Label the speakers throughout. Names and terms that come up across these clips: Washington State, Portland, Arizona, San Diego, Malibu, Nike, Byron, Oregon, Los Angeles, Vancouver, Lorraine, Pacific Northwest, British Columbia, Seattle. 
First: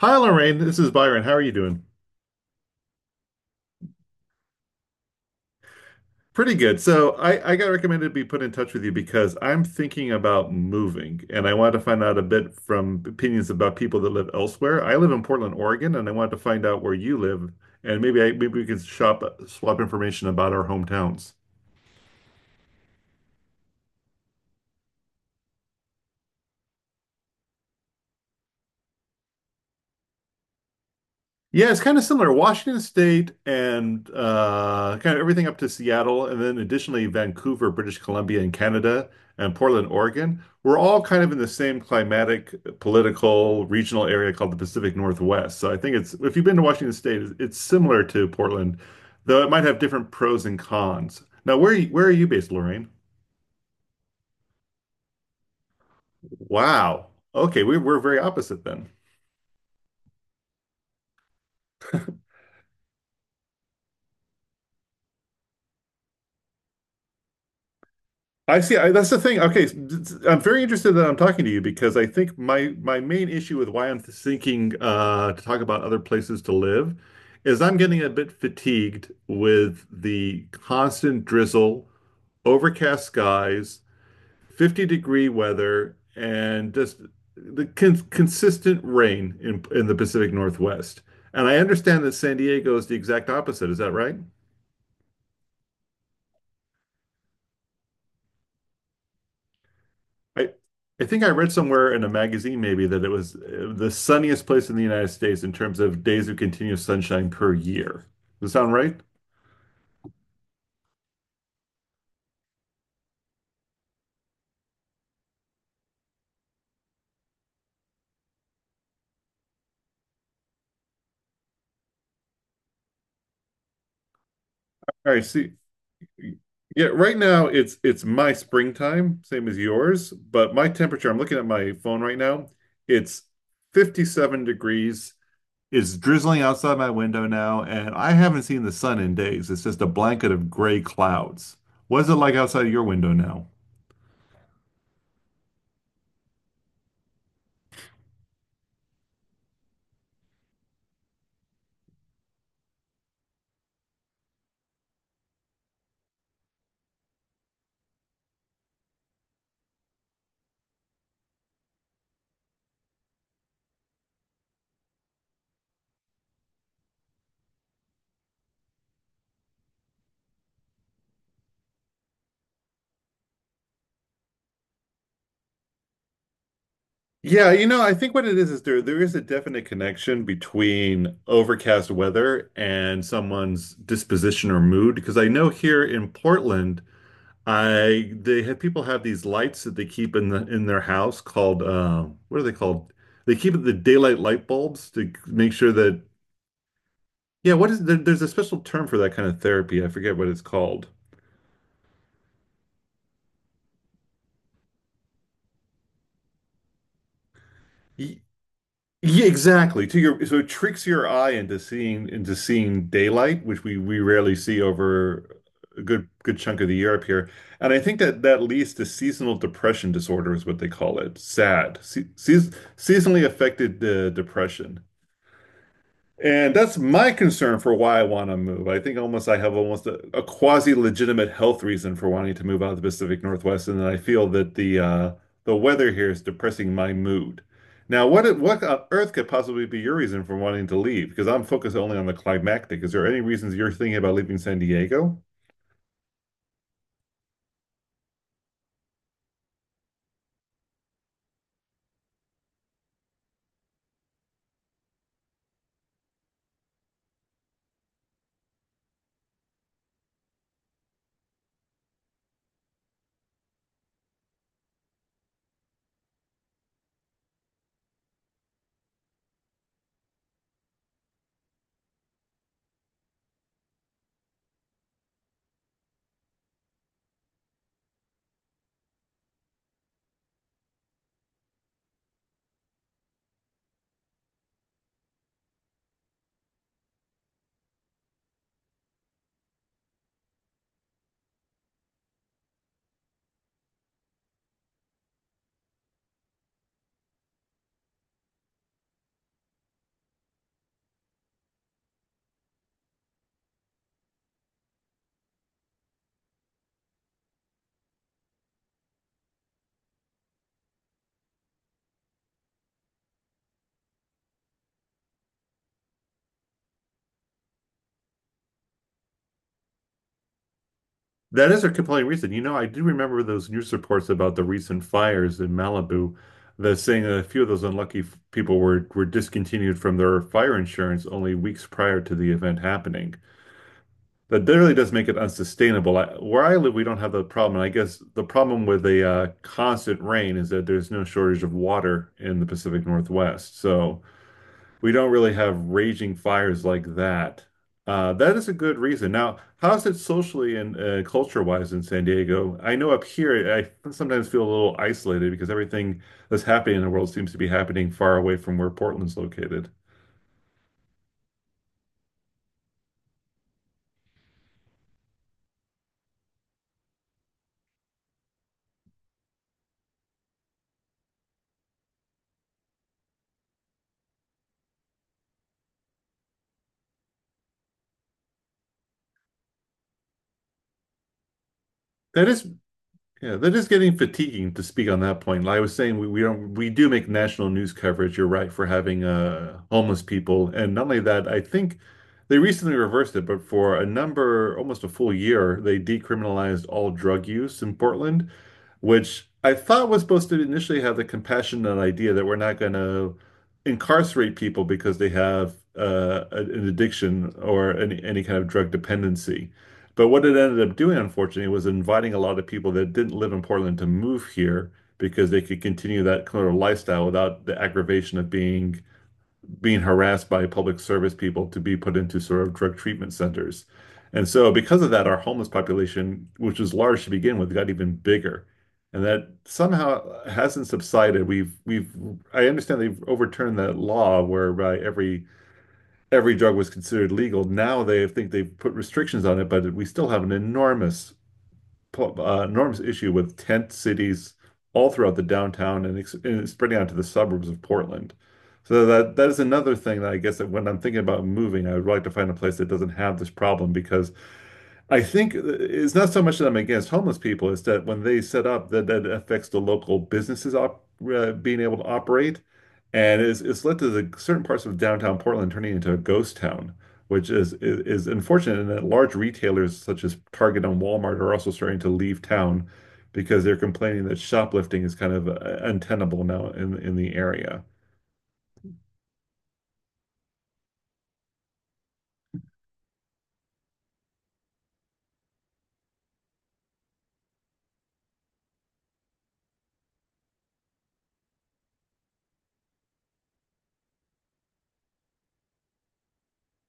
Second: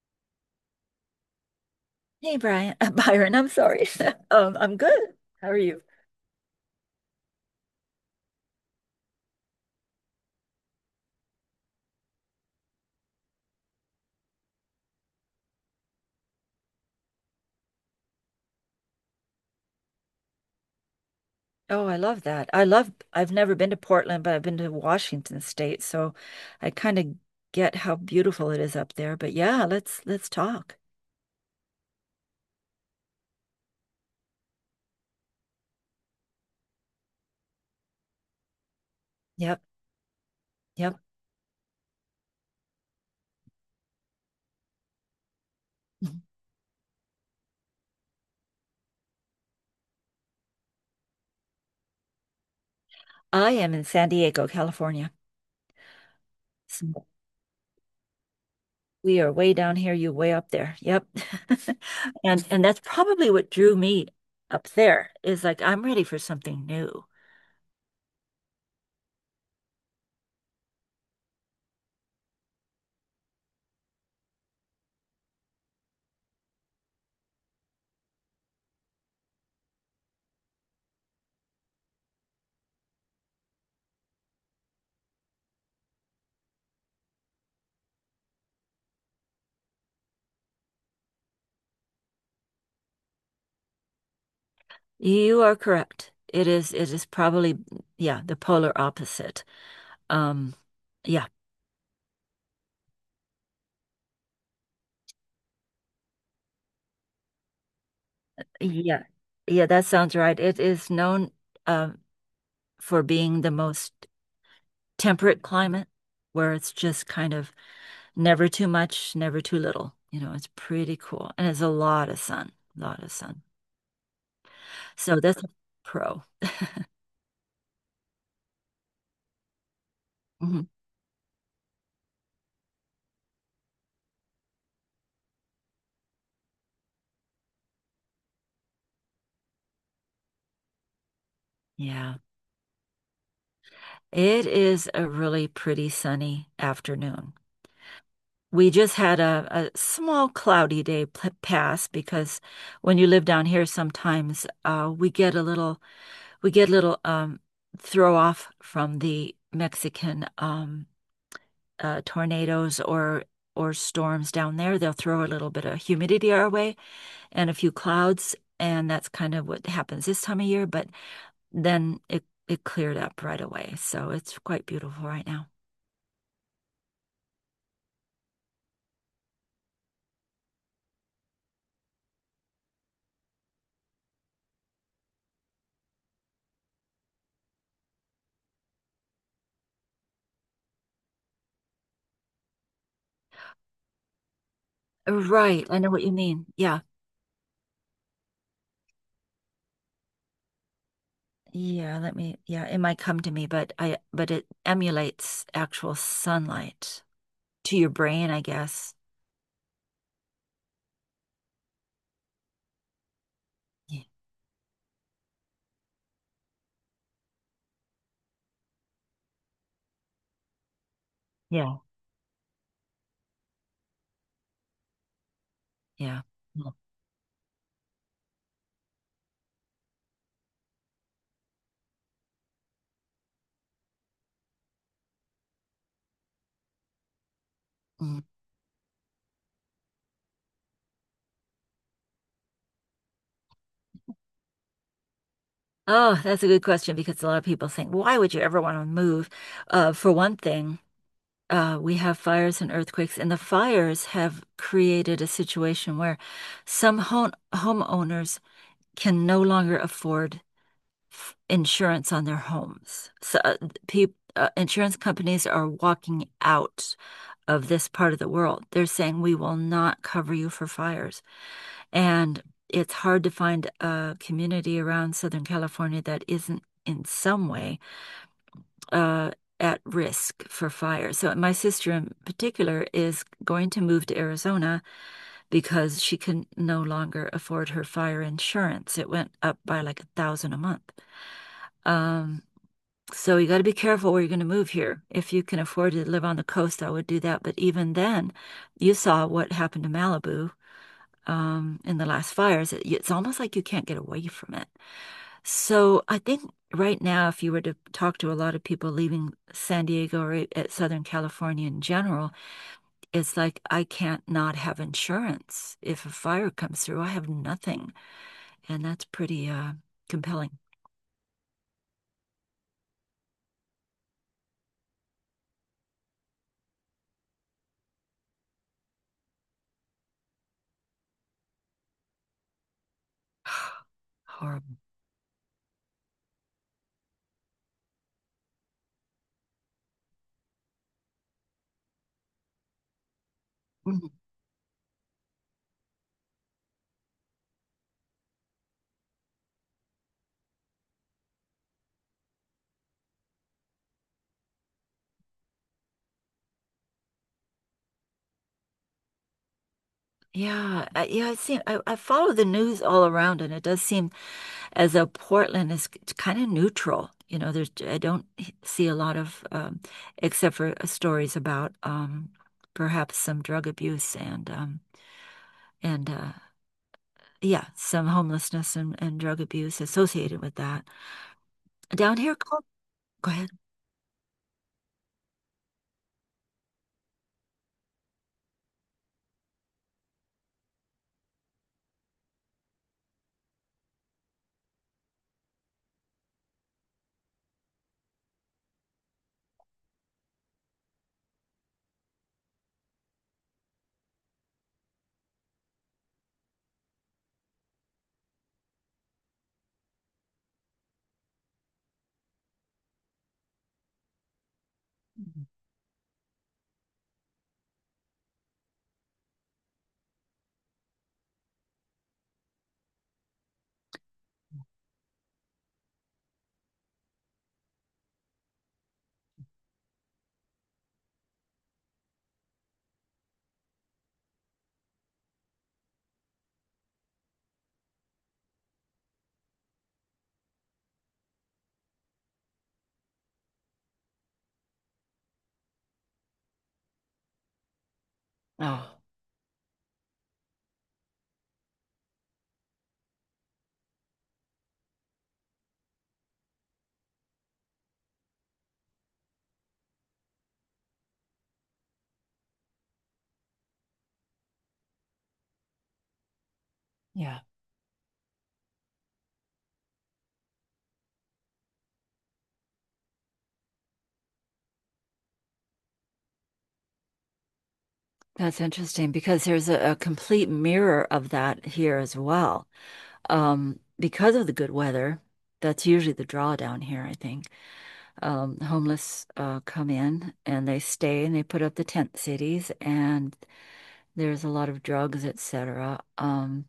Speaker 1: Hi, Lorraine. This is Byron. How are you doing?
Speaker 2: Hey Brian, Byron, I'm sorry. I'm good. How are you?
Speaker 1: Pretty good. So I got recommended to be put in touch with you because I'm thinking about moving and I wanted to find out a bit from opinions about people that live elsewhere. I live in Portland, Oregon, and I wanted to find out where you live and maybe we can shop swap information about our hometowns.
Speaker 2: Oh, I love that. I love, I've never been to Portland, but I've been to Washington State, so I kind of get how beautiful it is up there. But yeah, let's talk.
Speaker 1: Yeah, it's kind of similar. Washington State and kind of everything up to Seattle, and then additionally Vancouver, British Columbia, and Canada, and
Speaker 2: Yep,
Speaker 1: Portland, Oregon. We're
Speaker 2: yep.
Speaker 1: all kind of in the same climatic, political, regional area called the Pacific Northwest. So I think it's
Speaker 2: Mhm.
Speaker 1: if you've been to Washington State, it's similar to Portland, though it might have different pros and cons. Now, where are you based, Lorraine?
Speaker 2: I am in San Diego, California. So
Speaker 1: Wow. Okay, we're very opposite then.
Speaker 2: we are way down here, you way up there. Yep. And that's probably what drew me up there is like I'm ready for something new.
Speaker 1: I see. That's the thing. Okay, I'm very interested that I'm talking to you because I think my main issue with why I'm thinking to talk about other places to live is I'm getting a bit fatigued with the constant drizzle, overcast skies, 50-degree weather, and just the consistent rain in the Pacific Northwest. And I understand that San Diego is the exact opposite. Is that right?
Speaker 2: You are correct. It is probably, yeah, the polar opposite.
Speaker 1: I
Speaker 2: Um
Speaker 1: I think
Speaker 2: yeah.
Speaker 1: I read somewhere in a magazine maybe that it was the sunniest place in the United States in terms of days of continuous sunshine per year. Does that sound right?
Speaker 2: Yeah. Yeah, that sounds right. It is known uh, for being the most temperate climate where it's just kind of never too much, never too little. You know, it's pretty cool. And it's a lot of sun, a lot of sun.
Speaker 1: All
Speaker 2: So
Speaker 1: right,
Speaker 2: that's a
Speaker 1: see,
Speaker 2: pro.
Speaker 1: yeah, right now it's my springtime, same as yours, but my
Speaker 2: Mhm.
Speaker 1: temperature, I'm looking at my phone right now, it's 57 degrees. It's drizzling outside my window now, and I haven't seen the sun in days. It's just a blanket of gray clouds. What is it
Speaker 2: Yeah.
Speaker 1: like outside your window now?
Speaker 2: It is a really pretty sunny afternoon. We just had a small cloudy day p pass because when you live down here, sometimes we get a little we get a little throw off from the Mexican tornadoes or storms down there. They'll throw a little bit of humidity our way and a few clouds, and that's kind of what happens this time of year. But then it cleared up right away, so it's quite beautiful right now.
Speaker 1: Yeah, I think what it is there is a definite connection between overcast weather and someone's disposition or mood. Because I know here in Portland, I they have people have these lights that they keep in their house called what are they called? They keep the daylight light bulbs to make
Speaker 2: Right,
Speaker 1: sure
Speaker 2: I know
Speaker 1: that.
Speaker 2: what you mean. Yeah.
Speaker 1: Yeah, there's a special term for that kind of therapy. I forget what it's called.
Speaker 2: Yeah, yeah, it might come to me, but it emulates actual sunlight to your brain, I guess.
Speaker 1: Yeah, exactly. To your so it tricks your eye into seeing daylight, which we
Speaker 2: Yeah.
Speaker 1: rarely see over a good chunk of the year up here. And I think that that leads to seasonal depression disorder is what they call it. SAD,
Speaker 2: Yeah.
Speaker 1: se seas seasonally affected depression.
Speaker 2: Yeah.
Speaker 1: And
Speaker 2: Mm.
Speaker 1: that's my concern for why I want to move. I think almost I have almost a quasi-legitimate health reason for wanting to move out of the Pacific Northwest, and I feel that the weather here is depressing my mood. Now,
Speaker 2: Mm.
Speaker 1: what on earth could possibly be your reason for wanting to leave? Because I'm focused only on the climactic. Is there any reasons you're thinking about leaving San Diego?
Speaker 2: Oh, that's a good question because a lot of people think, why would you ever want to move? For one thing, we have fires and earthquakes, and the fires have created a situation where some homeowners can no longer afford f insurance on their homes. So, insurance companies are walking out of this part of the world. They're saying, we will not cover you for fires. And it's hard to find a community around Southern California that isn't in some way uh, at risk for fire. So my sister in particular is going to move to Arizona because she can no longer afford her fire insurance. It went up by like 1,000 a month. Um, so you got to be careful where you're going to move here. If you can afford to live on the coast, I would do that. But even then, you saw what happened to Malibu in the last fires. It- It's almost like you can't get away from it. So I think right now, if you were to talk to a lot of people leaving San Diego or at Southern California in general, it's like I can't not have insurance. If a fire comes through, I have nothing, and that's pretty compelling.
Speaker 1: That is a compelling reason. You know, I do remember those news reports about the recent fires in Malibu, the saying that a few of those unlucky people were discontinued from their fire insurance only weeks prior to the event happening. That really
Speaker 2: Horrible.
Speaker 1: does make it unsustainable. Where I live, we don't have the problem. And I guess the problem with the constant rain is that there's no shortage of water in the Pacific Northwest. So
Speaker 2: Mm-hmm.
Speaker 1: we don't really have raging fires like that. That is a good reason. Now, how's it socially and culture-wise in San Diego? I know up here, I sometimes feel a little isolated because everything that's happening in the world seems to be happening far away from where Portland's located.
Speaker 2: Yeah, I see. I follow the news all around, and it does seem as though Portland is kind of neutral. You know, there's I don't h- see a lot of, except for stories about perhaps some drug abuse and yeah, some homelessness and drug abuse associated with that. Down
Speaker 1: That
Speaker 2: here,
Speaker 1: is
Speaker 2: Col- go
Speaker 1: Yeah,
Speaker 2: ahead.
Speaker 1: that is getting fatiguing to speak on that point. Like I was saying, we don't we do make national news coverage, you're right, for having homeless people. And not only that, I think they recently reversed it, but for a number, almost a full year, they decriminalized all drug use in Portland, which I thought was supposed to initially have the compassionate idea that we're not going to incarcerate people because they have an addiction or any kind of drug dependency. But what it ended up doing, unfortunately, was inviting a lot of people that didn't live in Portland to move here because they could continue that kind of lifestyle without the aggravation of being harassed by public service people to be put into sort of drug treatment centers. And so because of that, our homeless population, which was large to begin with, got even bigger. And that somehow hasn't subsided. We've I understand they've overturned that law whereby every drug was considered legal. Now they think they've put restrictions on it, but we still have an enormous, enormous issue with tent cities all throughout the downtown and spreading out to the suburbs of Portland. So
Speaker 2: Oh,
Speaker 1: that is another thing that I guess that when I'm thinking about moving, I would like to find a place that doesn't have this problem because I think it's not so much that I'm against homeless people, it's that when they set up, that that affects the local businesses op being able to operate, and it's led to the certain parts of downtown Portland turning into a ghost town, which
Speaker 2: yeah,
Speaker 1: is unfortunate. And that large retailers such as Target and Walmart are also starting to leave town because they're complaining that shoplifting is kind of untenable now in the area.
Speaker 2: that's interesting because there's a complete mirror of that here as well. Because of the good weather, that's usually the draw down here, I think. Homeless come in and they stay and they put up the tent cities and there's a lot of drugs, etc.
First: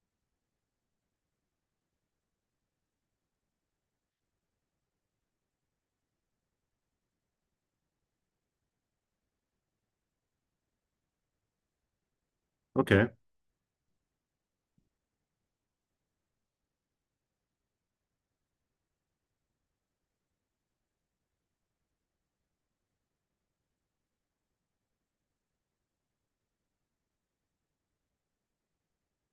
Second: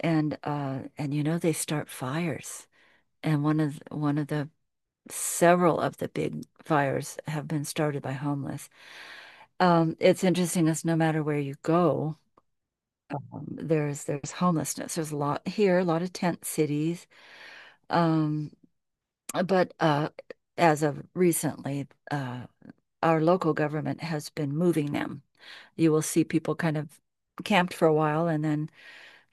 Speaker 2: And and you know they start fires. And one of the several of the big fires have been started by homeless. It's interesting as no matter where you go,
Speaker 1: Okay.
Speaker 2: there's homelessness. There's a lot here, a lot of tent cities. Um, But as of recently, our local government has been moving them. You will see people kind of camped for a while and then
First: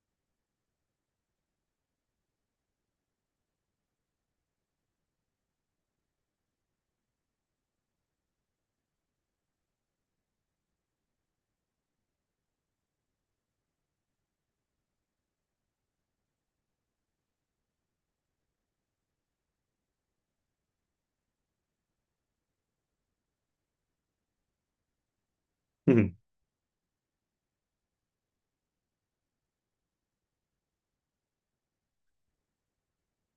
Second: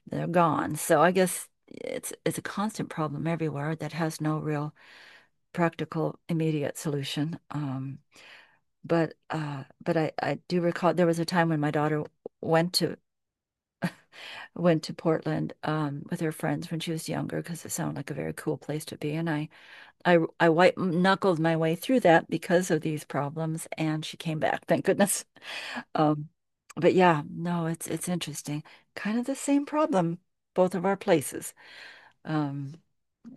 Speaker 2: they're gone. So I guess it's a constant problem everywhere that has no real practical immediate solution. But I do recall there was a time when my daughter went to went to Portland with her friends when she was younger because it sounded like a very cool place to be, and I white knuckled my way through that because of these problems, and she came back, thank goodness.
Speaker 1: Mhm.
Speaker 2: Um, but yeah, no, it's interesting. Kind of the same problem, both of our places. Um,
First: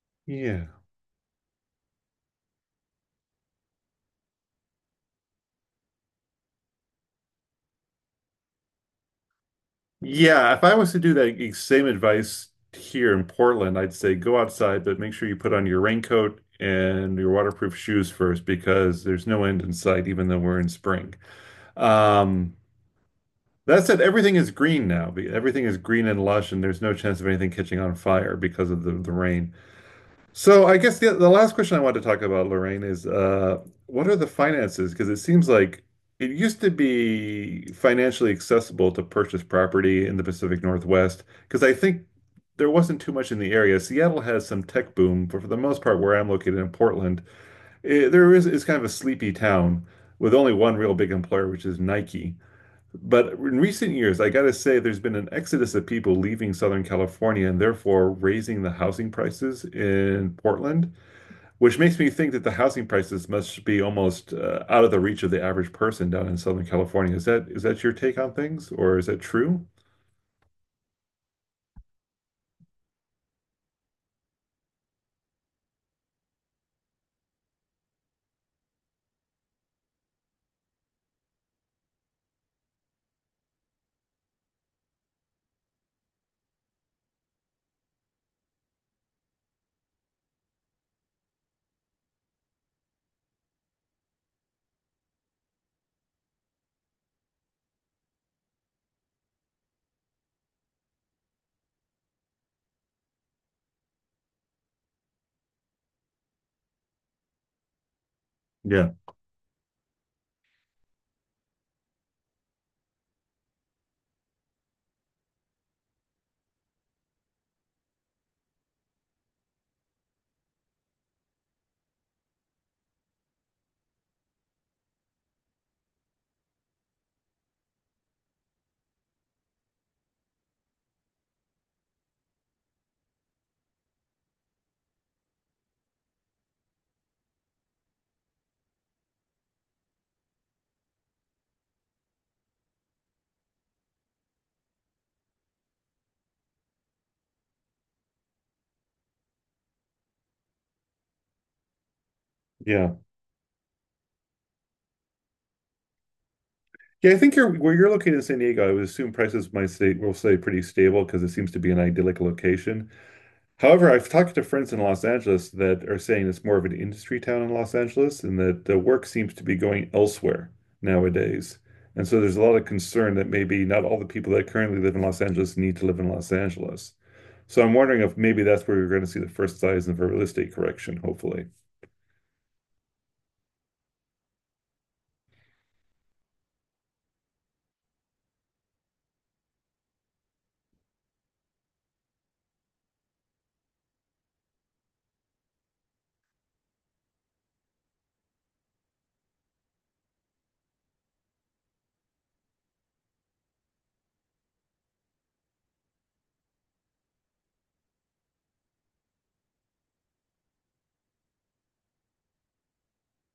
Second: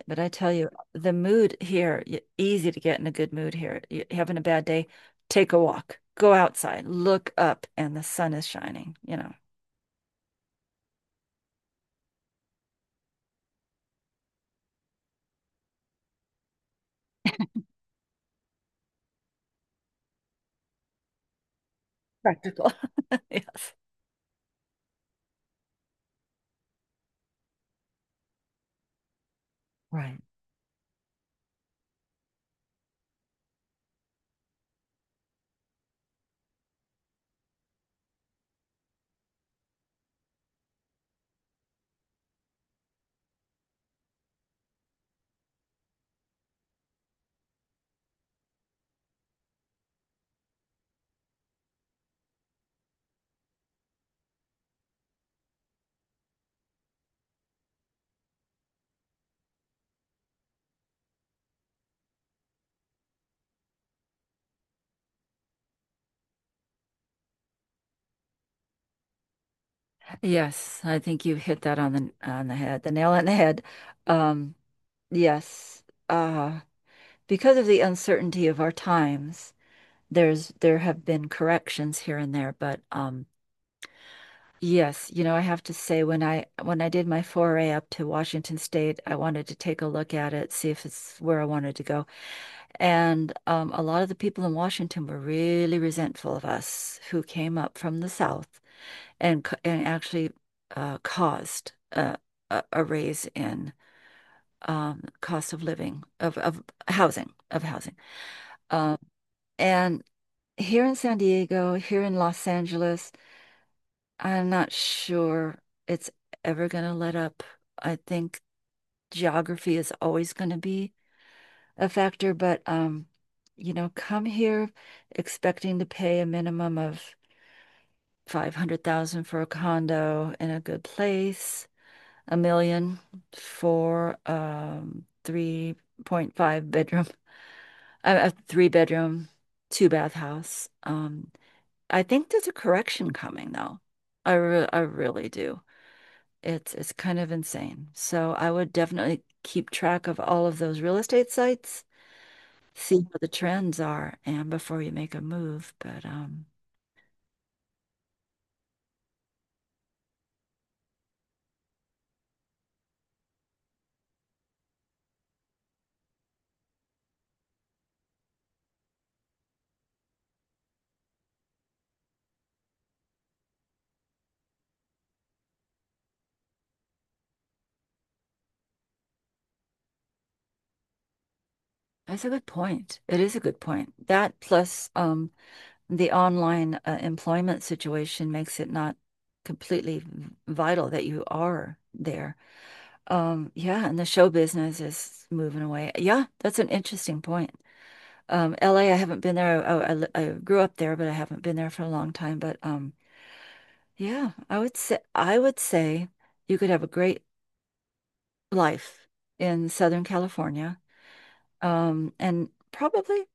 Speaker 2: but I tell
Speaker 1: Yeah.
Speaker 2: you, the mood here, y- easy to get in a good mood here. You having a bad day, take a walk, go outside, look up, and the sun is shining.
Speaker 1: Yeah. If I was to do that same advice here in Portland, I'd say go outside, but make sure you put on your raincoat and your waterproof shoes first because there's no end in sight, even though we're in spring. Um,
Speaker 2: Practical. Yes.
Speaker 1: that said, everything is green now. Everything is green and lush, and there's no chance of anything catching on fire because of the rain.
Speaker 2: Right.
Speaker 1: So I guess the last question I want to talk about, Lorraine, is what are the finances? Because it seems like it used to be financially accessible to purchase property in the Pacific Northwest, because I think there wasn't too much in the area. Seattle has some tech boom, but for the most part, where I'm located in Portland, eh, there is it's kind of a sleepy town with only one real big employer, which is Nike. But in recent years, I gotta say, there's been an exodus of people leaving Southern California and therefore raising the housing prices in Portland, which makes me think that the housing prices must be almost out of the reach of the average person down in Southern California. Is that your take on things, or is that true?
Speaker 2: Yes, I think you hit that on the head, the nail on the head. Um, Yes, uh, because of the uncertainty of our times, there's there have been corrections here and there, but yes, you know, I have to say when I did my foray up to Washington State, I wanted to take a look at it, see if it's where I wanted to go. And a lot of the people in Washington were really resentful of us who came up from the South and c- and actually caused a raise in cost of living of of housing.
Speaker 1: Yeah,
Speaker 2: Um, and here in San Diego, here in Los Angeles, I'm not sure it's ever going to let up. I think geography is always going to be a factor, but you know, come here expecting to pay a minimum of 500,000 for a condo in a good place, a million for 3.5 bedroom, a three bedroom, two bath house. I think there's a correction coming though. I really do. It's kind of insane. So I would definitely keep track of all of those real estate sites,
Speaker 1: yeah.
Speaker 2: see what the trends are, and before you make a move. But
Speaker 1: Yeah, I think you're where you're located in San Diego, I would assume prices might stay will stay pretty stable because it seems to be an idyllic location. However, I've talked to friends in Los Angeles that are saying it's more of an industry town in Los Angeles and that the work seems to be going elsewhere nowadays. And so there's a lot of concern that maybe not all the people that currently live in Los Angeles need to live in Los Angeles. So I'm wondering if maybe that's where we're going to see the first signs of a real estate correction, hopefully.
Speaker 2: That's a good point. It is a good point. That plus the online employment situation makes it not completely v- vital that you are there. Yeah, and the show business is moving away. Yeah, that's an interesting point. LA, I haven't been there. I grew up there, but I haven't been there for a long time. But Yeah, I would say you could have a great life in Southern California. And probably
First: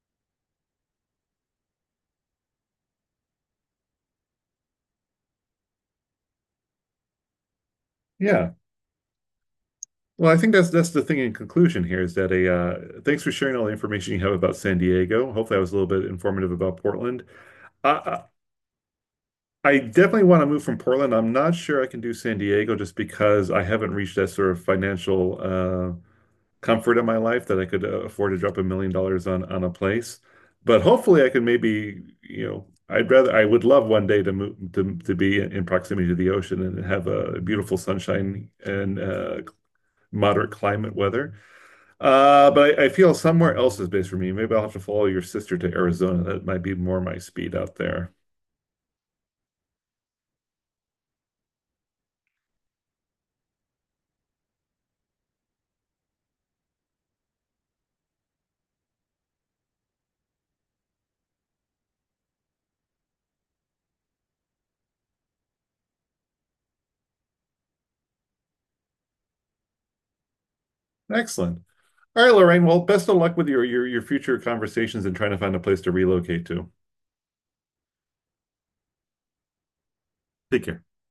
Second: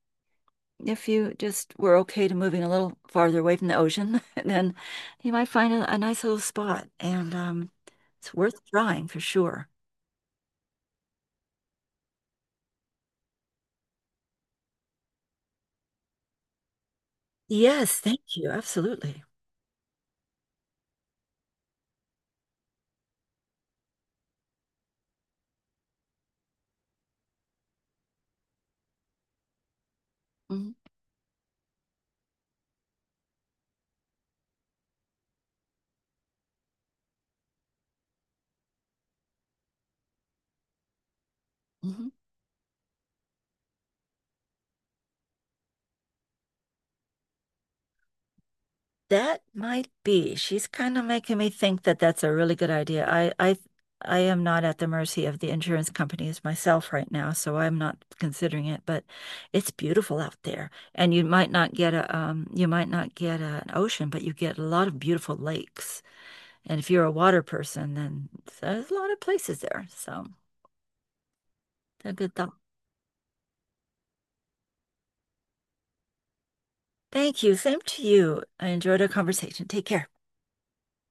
Speaker 2: if you just were okay to moving a little farther away from the ocean, then you might find a nice little spot. And It's
Speaker 1: Yeah.
Speaker 2: worth trying for sure.
Speaker 1: Well, I think that's the thing in conclusion here is that a thanks for sharing all the information you have about San Diego. Hopefully, I was a little bit informative about Portland. I,
Speaker 2: Yes, thank
Speaker 1: I
Speaker 2: you. Absolutely.
Speaker 1: I definitely want to move from Portland. I'm not sure I can do San Diego just because I haven't reached that sort of financial comfort in my life that I could afford to drop $1 million on a place.
Speaker 2: Mhm,
Speaker 1: But hopefully, I can maybe I would love one day to move to be in proximity to the ocean and have a beautiful sunshine and moderate climate weather.
Speaker 2: mhm.
Speaker 1: But I feel somewhere else is based for me. Maybe I'll have to follow your sister to Arizona. That might be more my speed out there.
Speaker 2: That might be. She's kind of making me think that that's a really good idea. I am not at the mercy of the insurance companies myself right now, so I'm not considering it. But it's beautiful out there, and you might not get a, you might not get a, an ocean, but you get a lot of beautiful lakes. And if you're a water person, then there's a lot of places there. So,
Speaker 1: Excellent.
Speaker 2: a
Speaker 1: All
Speaker 2: good
Speaker 1: right,
Speaker 2: thought.
Speaker 1: Lorraine. Well, best of luck with your future conversations and trying to find a place to relocate to.
Speaker 2: Thank you. Same to you. I enjoyed our conversation. Take care.
Speaker 1: Take care.